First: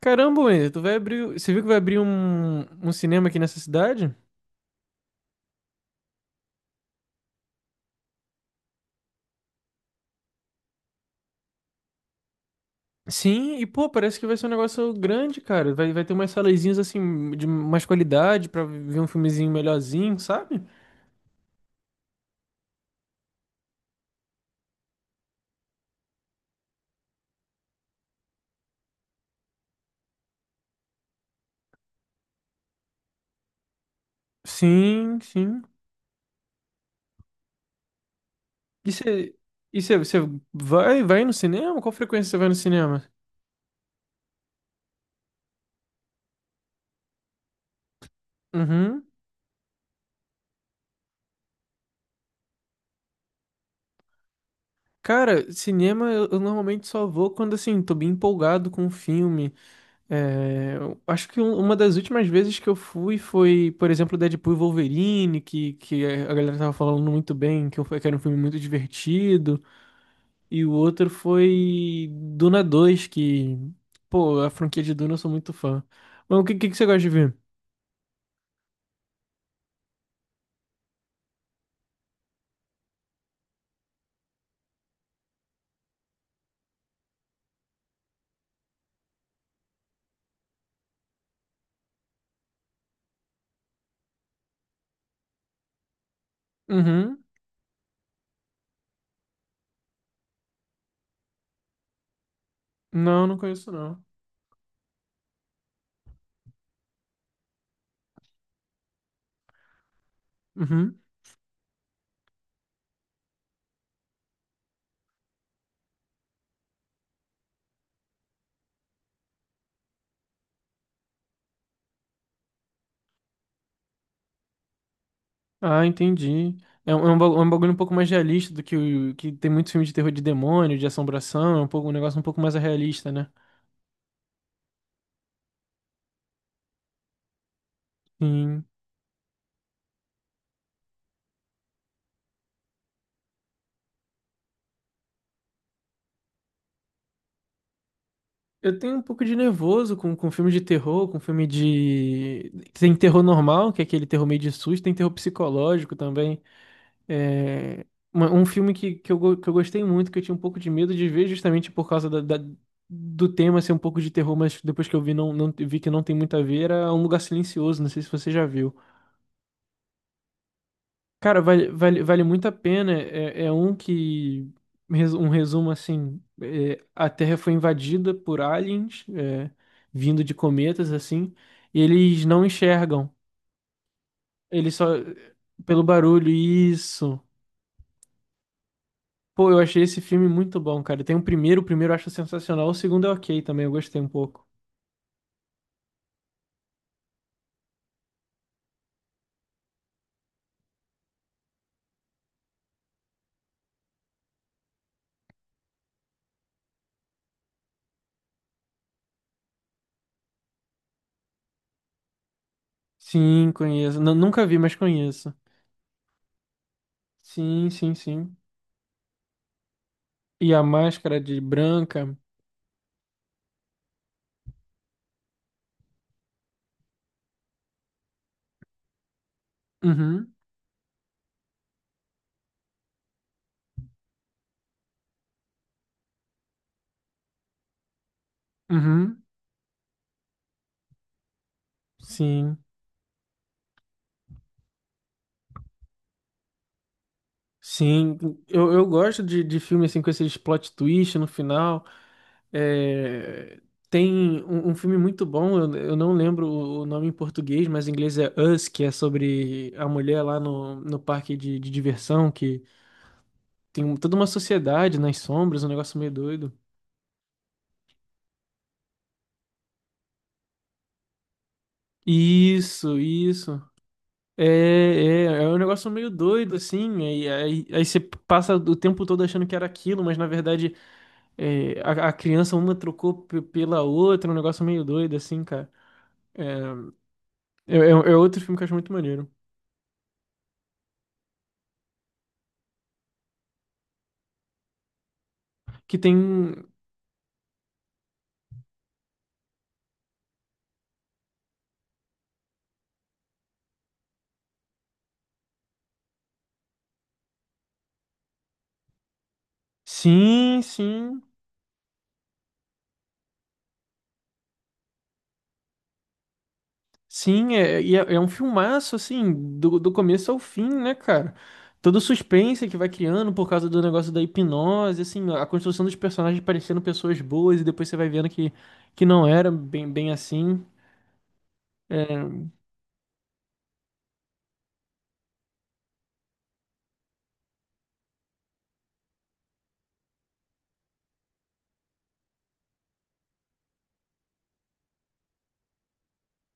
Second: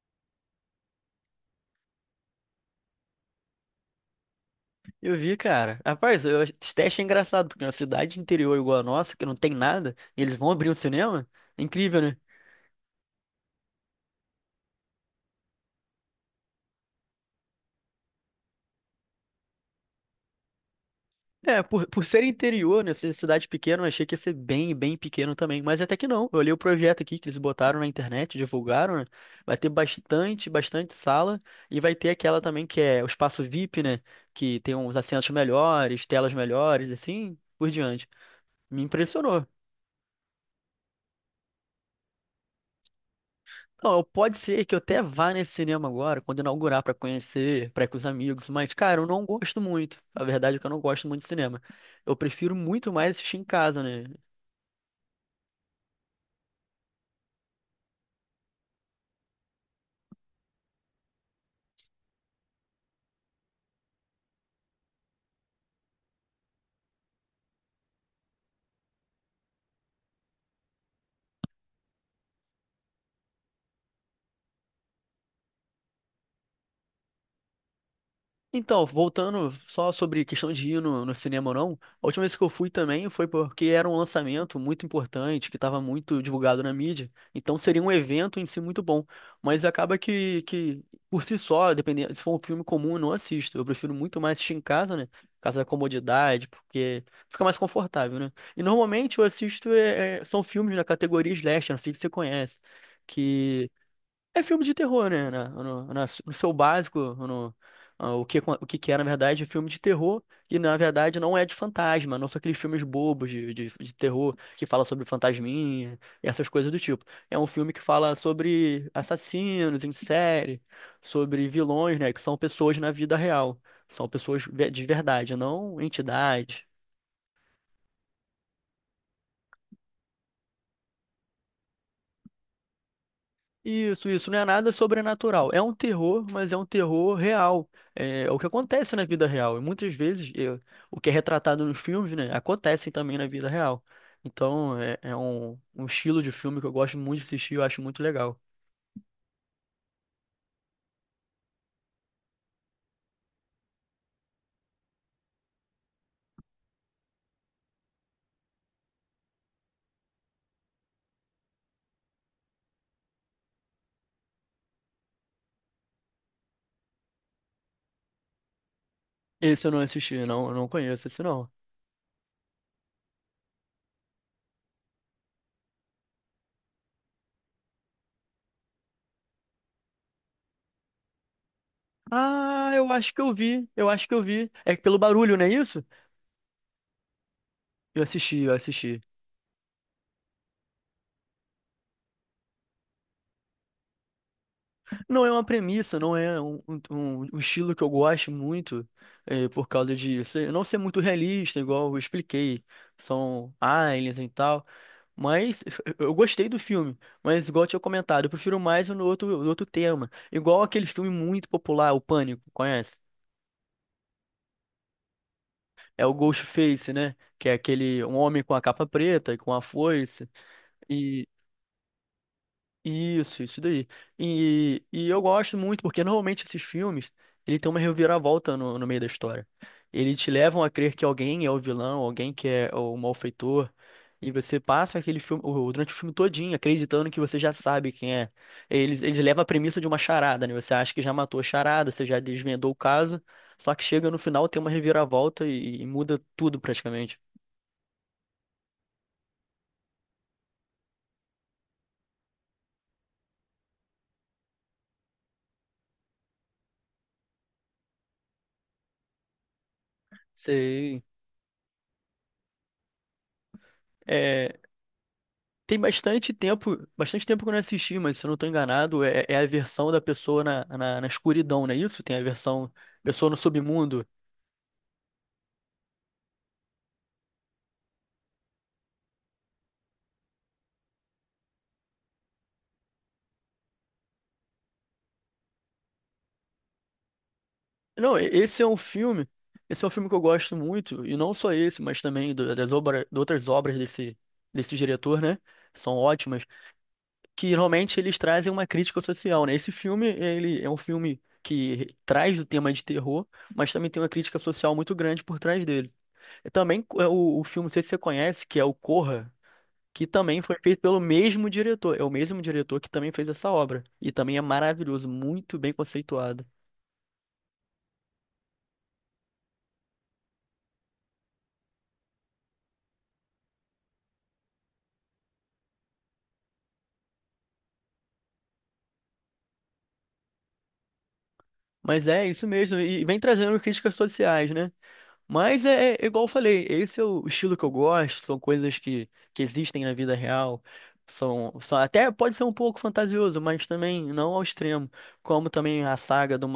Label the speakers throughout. Speaker 1: Caramba, Wendy, tu vai abrir. Você viu que vai abrir um cinema aqui nessa cidade?
Speaker 2: Eu vi, cara. Rapaz, eu, esse teste é engraçado, porque uma cidade interior igual a nossa, que não tem nada, e eles vão abrir um cinema? É incrível, né?
Speaker 1: Sim, e pô, parece que vai ser um negócio grande, cara. Vai ter umas salezinhas assim, de mais qualidade, pra ver um filmezinho melhorzinho, sabe?
Speaker 2: É, por ser interior, né, ser cidade pequena, eu achei que ia ser bem, bem pequeno também, mas até que não. Eu olhei o projeto aqui que eles botaram na internet, divulgaram, né? Vai ter bastante, bastante sala, e vai ter aquela também que é o espaço VIP, né? Que tem uns
Speaker 1: Sim,
Speaker 2: assentos
Speaker 1: sim.
Speaker 2: melhores, telas melhores, assim, por diante. Me
Speaker 1: E você.
Speaker 2: impressionou.
Speaker 1: E você vai no cinema? Qual frequência você vai no cinema?
Speaker 2: Não, pode ser que eu até vá nesse cinema agora, quando inaugurar, pra conhecer, pra ir com os amigos, mas, cara,
Speaker 1: Uhum.
Speaker 2: eu não gosto muito. A verdade é que eu não gosto muito de cinema. Eu prefiro muito mais assistir em casa, né?
Speaker 1: Cara, cinema eu normalmente só vou quando assim, tô bem empolgado com o filme. É, eu acho que uma das últimas vezes que eu fui foi, por exemplo, Deadpool e Wolverine, que a galera tava falando muito bem, que era um filme muito divertido. E o outro foi Duna dois que, pô, a franquia de Duna eu sou muito fã. Mas o que você gosta de ver?
Speaker 2: Então, voltando só sobre questão de ir no, no cinema ou não, a última vez que eu fui também foi porque era um lançamento muito importante, que estava muito divulgado na mídia, então seria um evento em si muito bom, mas acaba que por si só, dependendo, se for um filme comum, eu não assisto, eu prefiro muito mais assistir em casa, né, por causa da comodidade, porque
Speaker 1: Uhum.
Speaker 2: fica mais confortável, né, e normalmente eu assisto, são filmes da categoria slasher, não sei se você conhece,
Speaker 1: Não, não conheço
Speaker 2: que...
Speaker 1: não.
Speaker 2: É filme de terror, né? No seu básico, no, o que, na verdade, é filme de terror, e na
Speaker 1: Uhum.
Speaker 2: verdade não é de fantasma, não são aqueles filmes bobos de terror que fala sobre fantasminha e essas coisas do tipo. É um filme que fala sobre assassinos em série, sobre vilões, né? Que são pessoas na vida real. São pessoas de verdade, não
Speaker 1: Ah, entendi.
Speaker 2: entidades.
Speaker 1: É um, é um bagulho um pouco mais realista do que o que tem muitos filmes de terror de demônio, de assombração, é um pouco, um negócio um pouco mais realista, né?
Speaker 2: Isso não é nada sobrenatural. É um terror, mas é um terror real. É, é o que
Speaker 1: Sim.
Speaker 2: acontece na vida real. E muitas vezes é, o que é retratado nos filmes, né, acontece também na vida real. Então é, é um, um estilo de filme que eu gosto muito de assistir, eu acho muito legal.
Speaker 1: Eu tenho um pouco de nervoso com filme de terror, com filme de. Tem terror normal, que é aquele terror meio de susto, tem terror psicológico também. É... Um filme que, eu, que eu gostei muito, que eu tinha um pouco de medo de ver, justamente por causa do tema ser um pouco de terror, mas depois que eu vi, não, não vi que não tem muito a ver, era Um Lugar Silencioso, não sei se você já viu.
Speaker 2: Esse eu não assisti, não, eu não conheço esse
Speaker 1: Cara,
Speaker 2: não.
Speaker 1: vale muito a pena. É, é um que. Um resumo assim: é, a Terra foi invadida por aliens, é, vindo de cometas, assim, e eles não
Speaker 2: Ah, eu
Speaker 1: enxergam.
Speaker 2: acho que eu vi, eu acho que eu vi.
Speaker 1: Eles
Speaker 2: É
Speaker 1: só.
Speaker 2: pelo barulho, não é
Speaker 1: Pelo
Speaker 2: isso?
Speaker 1: barulho, isso.
Speaker 2: Eu assisti, eu assisti.
Speaker 1: Pô, eu achei esse filme muito bom, cara. Tem o primeiro eu acho sensacional, o segundo é ok também, eu gostei um pouco.
Speaker 2: Não é uma premissa, não é um, um estilo que eu gosto muito, por causa de não ser muito realista, igual eu expliquei. São aliens e tal. Mas eu gostei do filme, mas igual eu tinha comentado, eu prefiro mais no outro, no outro tema. Igual aquele filme muito popular, O Pânico, conhece?
Speaker 1: Sim, conheço. Nunca vi, mas conheço.
Speaker 2: É o Ghostface, né? Que é
Speaker 1: Sim, sim,
Speaker 2: aquele um
Speaker 1: sim.
Speaker 2: homem com a capa preta e com a foice.
Speaker 1: E a máscara de branca.
Speaker 2: Isso daí. E eu gosto muito, porque normalmente esses filmes, ele tem uma reviravolta no, no meio da história. Eles te
Speaker 1: Uhum,
Speaker 2: levam a crer que alguém é o vilão, alguém que é o malfeitor, e você passa aquele filme, durante o filme todinho, acreditando que você já sabe quem é. Eles
Speaker 1: uhum,
Speaker 2: levam a premissa de uma charada, né? Você acha que já matou a charada, você já
Speaker 1: sim.
Speaker 2: desvendou o caso, só que chega no final, tem uma reviravolta e muda tudo praticamente.
Speaker 1: Sim, eu gosto de filme assim com esses plot twist no final. É, tem um, um filme muito bom, eu não lembro o nome em português, mas em inglês é Us, que é sobre a mulher lá no, no
Speaker 2: Sei.
Speaker 1: parque de diversão, que tem toda uma
Speaker 2: É,
Speaker 1: sociedade nas sombras, um
Speaker 2: tem
Speaker 1: negócio meio doido.
Speaker 2: bastante tempo que eu não assisti, mas se eu não estou enganado, é, é a versão da pessoa na, na, na escuridão, não é isso? Tem a versão
Speaker 1: Isso,
Speaker 2: pessoa no
Speaker 1: isso.
Speaker 2: submundo.
Speaker 1: É, é, é um negócio meio doido, assim, aí você passa o tempo todo achando que era aquilo, mas na verdade. É, a criança uma trocou pela outra, é um negócio meio doido, assim, cara. É, é
Speaker 2: Não,
Speaker 1: outro filme que
Speaker 2: esse
Speaker 1: eu
Speaker 2: é
Speaker 1: acho
Speaker 2: um
Speaker 1: muito
Speaker 2: filme,
Speaker 1: maneiro.
Speaker 2: esse é um filme que eu gosto muito, e não só esse, mas também das obras, de outras obras desse, desse diretor, né? São
Speaker 1: Que tem.
Speaker 2: ótimas, que realmente eles trazem uma crítica social, né? Esse filme, ele é um filme que traz o tema de terror, mas também tem uma crítica social muito grande por trás dele. E também é, o filme, não sei se você conhece, que é o Corra, que também foi
Speaker 1: Sim,
Speaker 2: feito pelo
Speaker 1: sim.
Speaker 2: mesmo diretor. É o mesmo diretor que também fez essa obra. E também é maravilhoso, muito bem conceituado.
Speaker 1: Sim, é, e é, é um filmaço, assim, do, do começo ao fim, né, cara? Todo o suspense que vai criando por causa do negócio da hipnose, assim, a construção dos personagens parecendo pessoas boas e depois você vai vendo que não era bem, bem assim. É,
Speaker 2: Mas é isso mesmo, e vem trazendo críticas sociais, né? Mas é, é igual eu falei, esse é o estilo que eu gosto, são coisas que existem na vida real. São, são, até pode ser um pouco fantasioso, mas também não ao extremo. Como também a saga do,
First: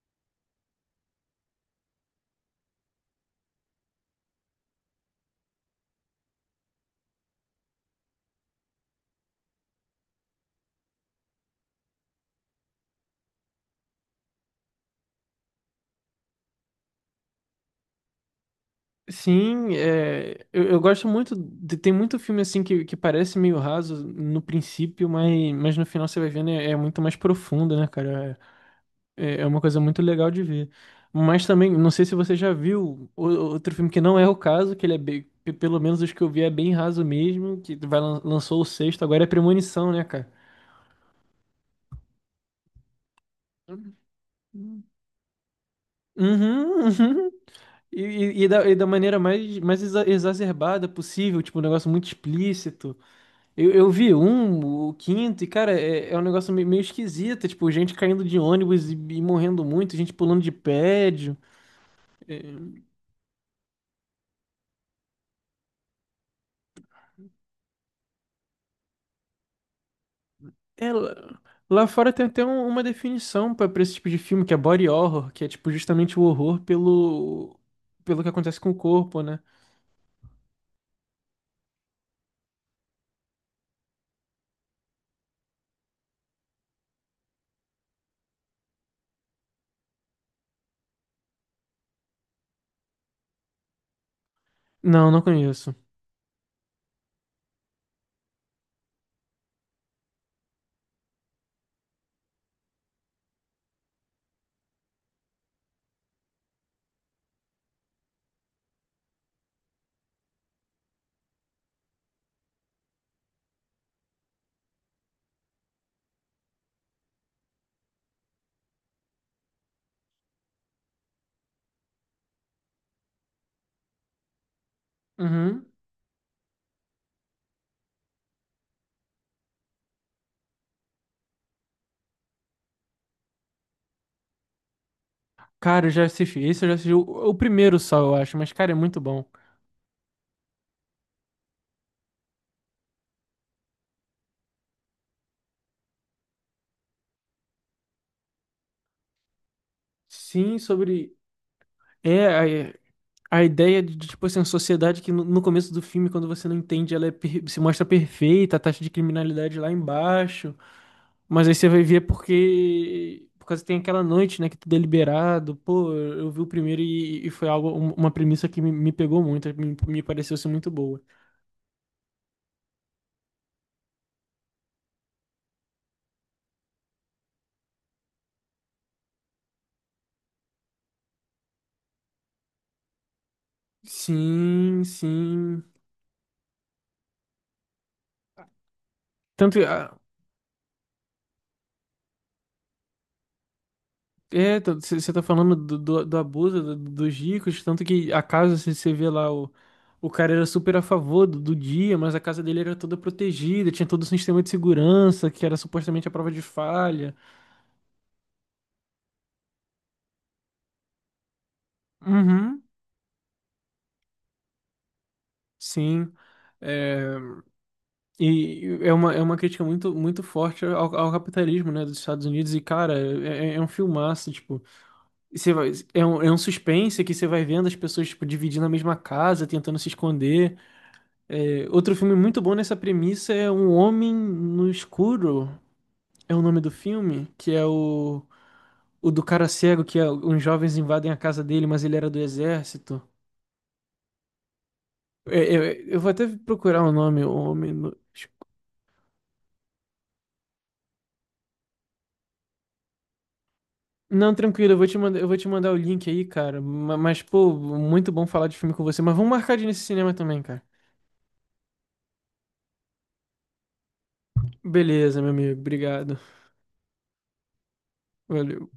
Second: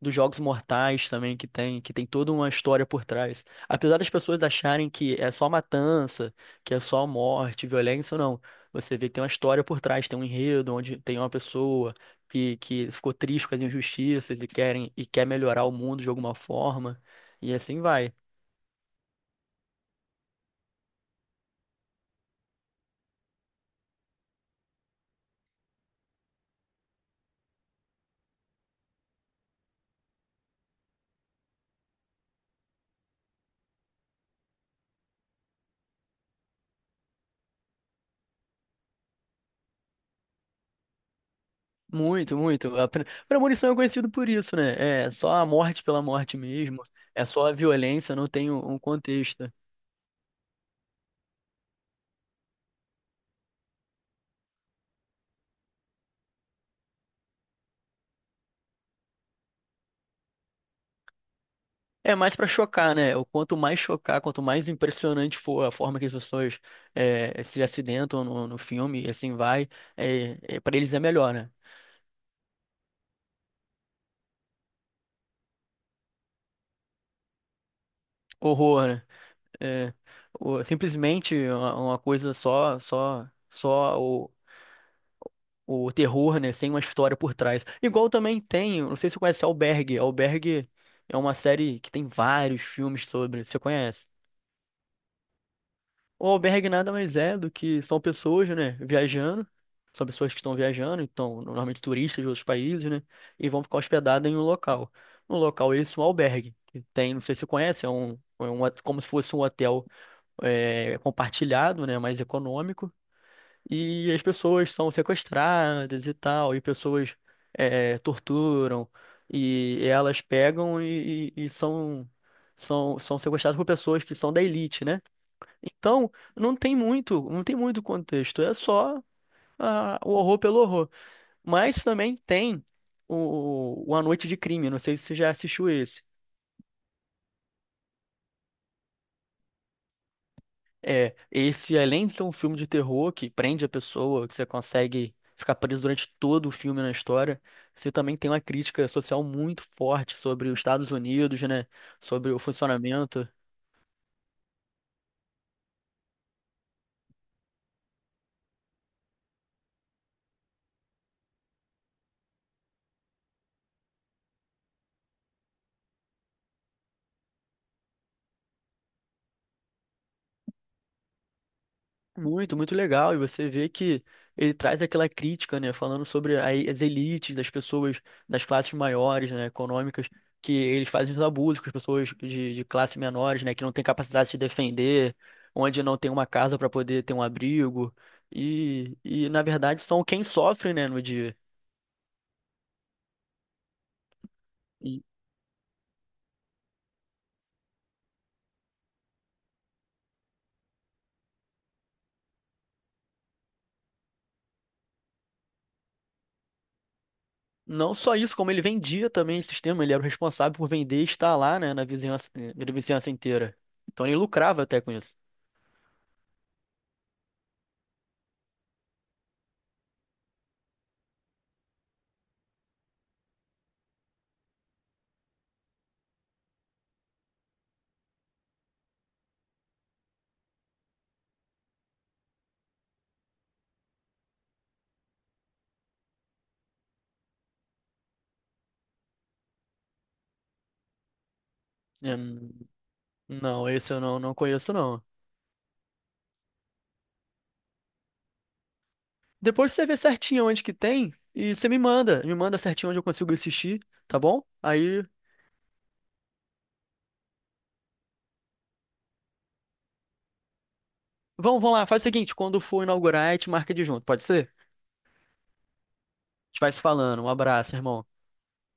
Speaker 2: dos Jogos Mortais também, que tem toda uma história por trás. Apesar das pessoas acharem que é só matança, que é só morte, violência, não. Você vê que tem uma história por trás, tem um enredo onde tem uma pessoa que ficou triste com as injustiças e quer melhorar o mundo de alguma forma. E assim vai.
Speaker 1: sim, é, eu gosto muito. Tem muito filme assim que parece meio raso no princípio, mas no final você vai vendo é, é muito mais profundo, né, cara? É, é é uma coisa muito legal de ver. Mas também, não sei se você já viu outro filme que não é o caso, que ele é bem, pelo menos os que eu vi é bem raso mesmo, que vai, lançou o sexto, agora é Premonição, né, cara?
Speaker 2: Muito, muito. A premonição é conhecido por isso, né? É só a morte pela morte mesmo.
Speaker 1: Uhum,
Speaker 2: É
Speaker 1: uhum.
Speaker 2: só a
Speaker 1: E,
Speaker 2: violência, não tem
Speaker 1: e
Speaker 2: um
Speaker 1: da maneira
Speaker 2: contexto.
Speaker 1: mais, mais exacerbada possível, tipo, um negócio muito explícito. Eu vi um, o quinto, e cara, é, é um negócio meio, meio esquisito, tipo, gente caindo de ônibus e morrendo muito, gente pulando de prédio.
Speaker 2: É mais
Speaker 1: É,
Speaker 2: pra chocar, né? O quanto mais chocar, quanto mais impressionante for a forma que as pessoas se acidentam no, no filme, e assim vai, é, é, para
Speaker 1: é,
Speaker 2: eles é melhor,
Speaker 1: lá
Speaker 2: né?
Speaker 1: lá fora tem até uma definição pra pra esse tipo de filme, que é body horror, que é tipo justamente o horror pelo, pelo que acontece com o
Speaker 2: Horror, né?
Speaker 1: corpo, né?
Speaker 2: É, simplesmente uma coisa só o terror, né? Sem uma história por trás. Igual também tem, não sei se você conhece Albergue. Albergue é uma série que tem vários filmes sobre. Você conhece?
Speaker 1: Não, não conheço.
Speaker 2: O albergue nada mais é do que são pessoas, né, viajando, são pessoas que estão viajando, então, normalmente turistas de outros países, né, e vão ficar hospedadas em um local. No local esse, um albergue, que tem, não sei se você conhece, é um como se fosse um hotel é, compartilhado, né, mais econômico, e as pessoas são sequestradas e tal, e pessoas é, torturam, e elas pegam e são, são, são sequestradas por pessoas que são da elite, né?
Speaker 1: Uhum.
Speaker 2: Então, não tem muito, não tem muito contexto, é só o horror pelo horror. Mas também tem o A Noite de Crime, não sei se você já assistiu
Speaker 1: Cara, eu
Speaker 2: esse.
Speaker 1: já assisti. Esse eu já assisti o primeiro só, eu acho, mas cara, é muito bom.
Speaker 2: É, esse além de ser um filme de terror que prende a pessoa, que você consegue ficar preso durante todo o filme na história, você também tem uma crítica social muito forte sobre
Speaker 1: Sim,
Speaker 2: os Estados
Speaker 1: sobre.
Speaker 2: Unidos, né?
Speaker 1: É,
Speaker 2: Sobre o
Speaker 1: é,
Speaker 2: funcionamento.
Speaker 1: a ideia de, tipo assim, uma sociedade que no, no começo do filme, quando você não entende, ela é se mostra perfeita, a taxa de criminalidade lá embaixo. Mas aí você vai ver porque. Por causa que tem aquela noite, né, que tudo é liberado. Pô, eu vi o primeiro e foi algo, uma premissa que me pegou muito, me pareceu ser muito boa.
Speaker 2: Muito, muito legal. E você vê que ele traz aquela crítica, né, falando sobre as elites das pessoas das classes maiores, né, econômicas, que eles fazem os abusos com as pessoas de classe menores, né, que não tem capacidade de se
Speaker 1: Sim,
Speaker 2: defender,
Speaker 1: sim.
Speaker 2: onde não tem uma casa para poder ter um abrigo. E, na
Speaker 1: Tanto,
Speaker 2: verdade,
Speaker 1: ah,
Speaker 2: são quem sofre, né, no dia.
Speaker 1: é,
Speaker 2: E
Speaker 1: você tá falando do abuso dos ricos, tanto que a casa, você vê lá, o cara era super a favor do, do dia, mas a casa dele era toda protegida, tinha todo o sistema de segurança, que era supostamente a prova de falha.
Speaker 2: não só isso, como ele vendia também esse sistema, ele era o responsável por vender e estar lá, né,
Speaker 1: Uhum,
Speaker 2: na vizinhança inteira. Então ele lucrava até com isso.
Speaker 1: sim. É, e é uma crítica muito, muito forte ao, ao capitalismo, né, dos Estados Unidos, e cara, é, é é um filmaço, tipo, você vai, é um suspense que você vai vendo as pessoas, tipo, dividindo a mesma casa, tentando se esconder. É, outro filme muito bom nessa premissa é Um Homem no Escuro, é o nome do filme, que é o do cara cego, que é, uns jovens invadem a casa dele, mas ele era
Speaker 2: É,
Speaker 1: do exército.
Speaker 2: não, esse eu não, não conheço, não.
Speaker 1: É, é, eu vou até procurar o nome, O Homem no Escuro.
Speaker 2: Depois você vê certinho onde que tem e você me manda. Me manda certinho onde eu consigo assistir, tá
Speaker 1: Não,
Speaker 2: bom?
Speaker 1: tranquilo, eu vou te
Speaker 2: Aí,
Speaker 1: mandar, eu vou te mandar o link aí, cara. Mas, pô, muito bom falar de filme com você. Mas vamos marcar de ir nesse cinema também, cara.
Speaker 2: vamos, vamos lá. Faz o seguinte, quando for inaugurar, a gente marca de junto, pode ser? A
Speaker 1: Beleza, meu amigo, obrigado.
Speaker 2: gente vai se falando. Um abraço, irmão.
Speaker 1: Valeu.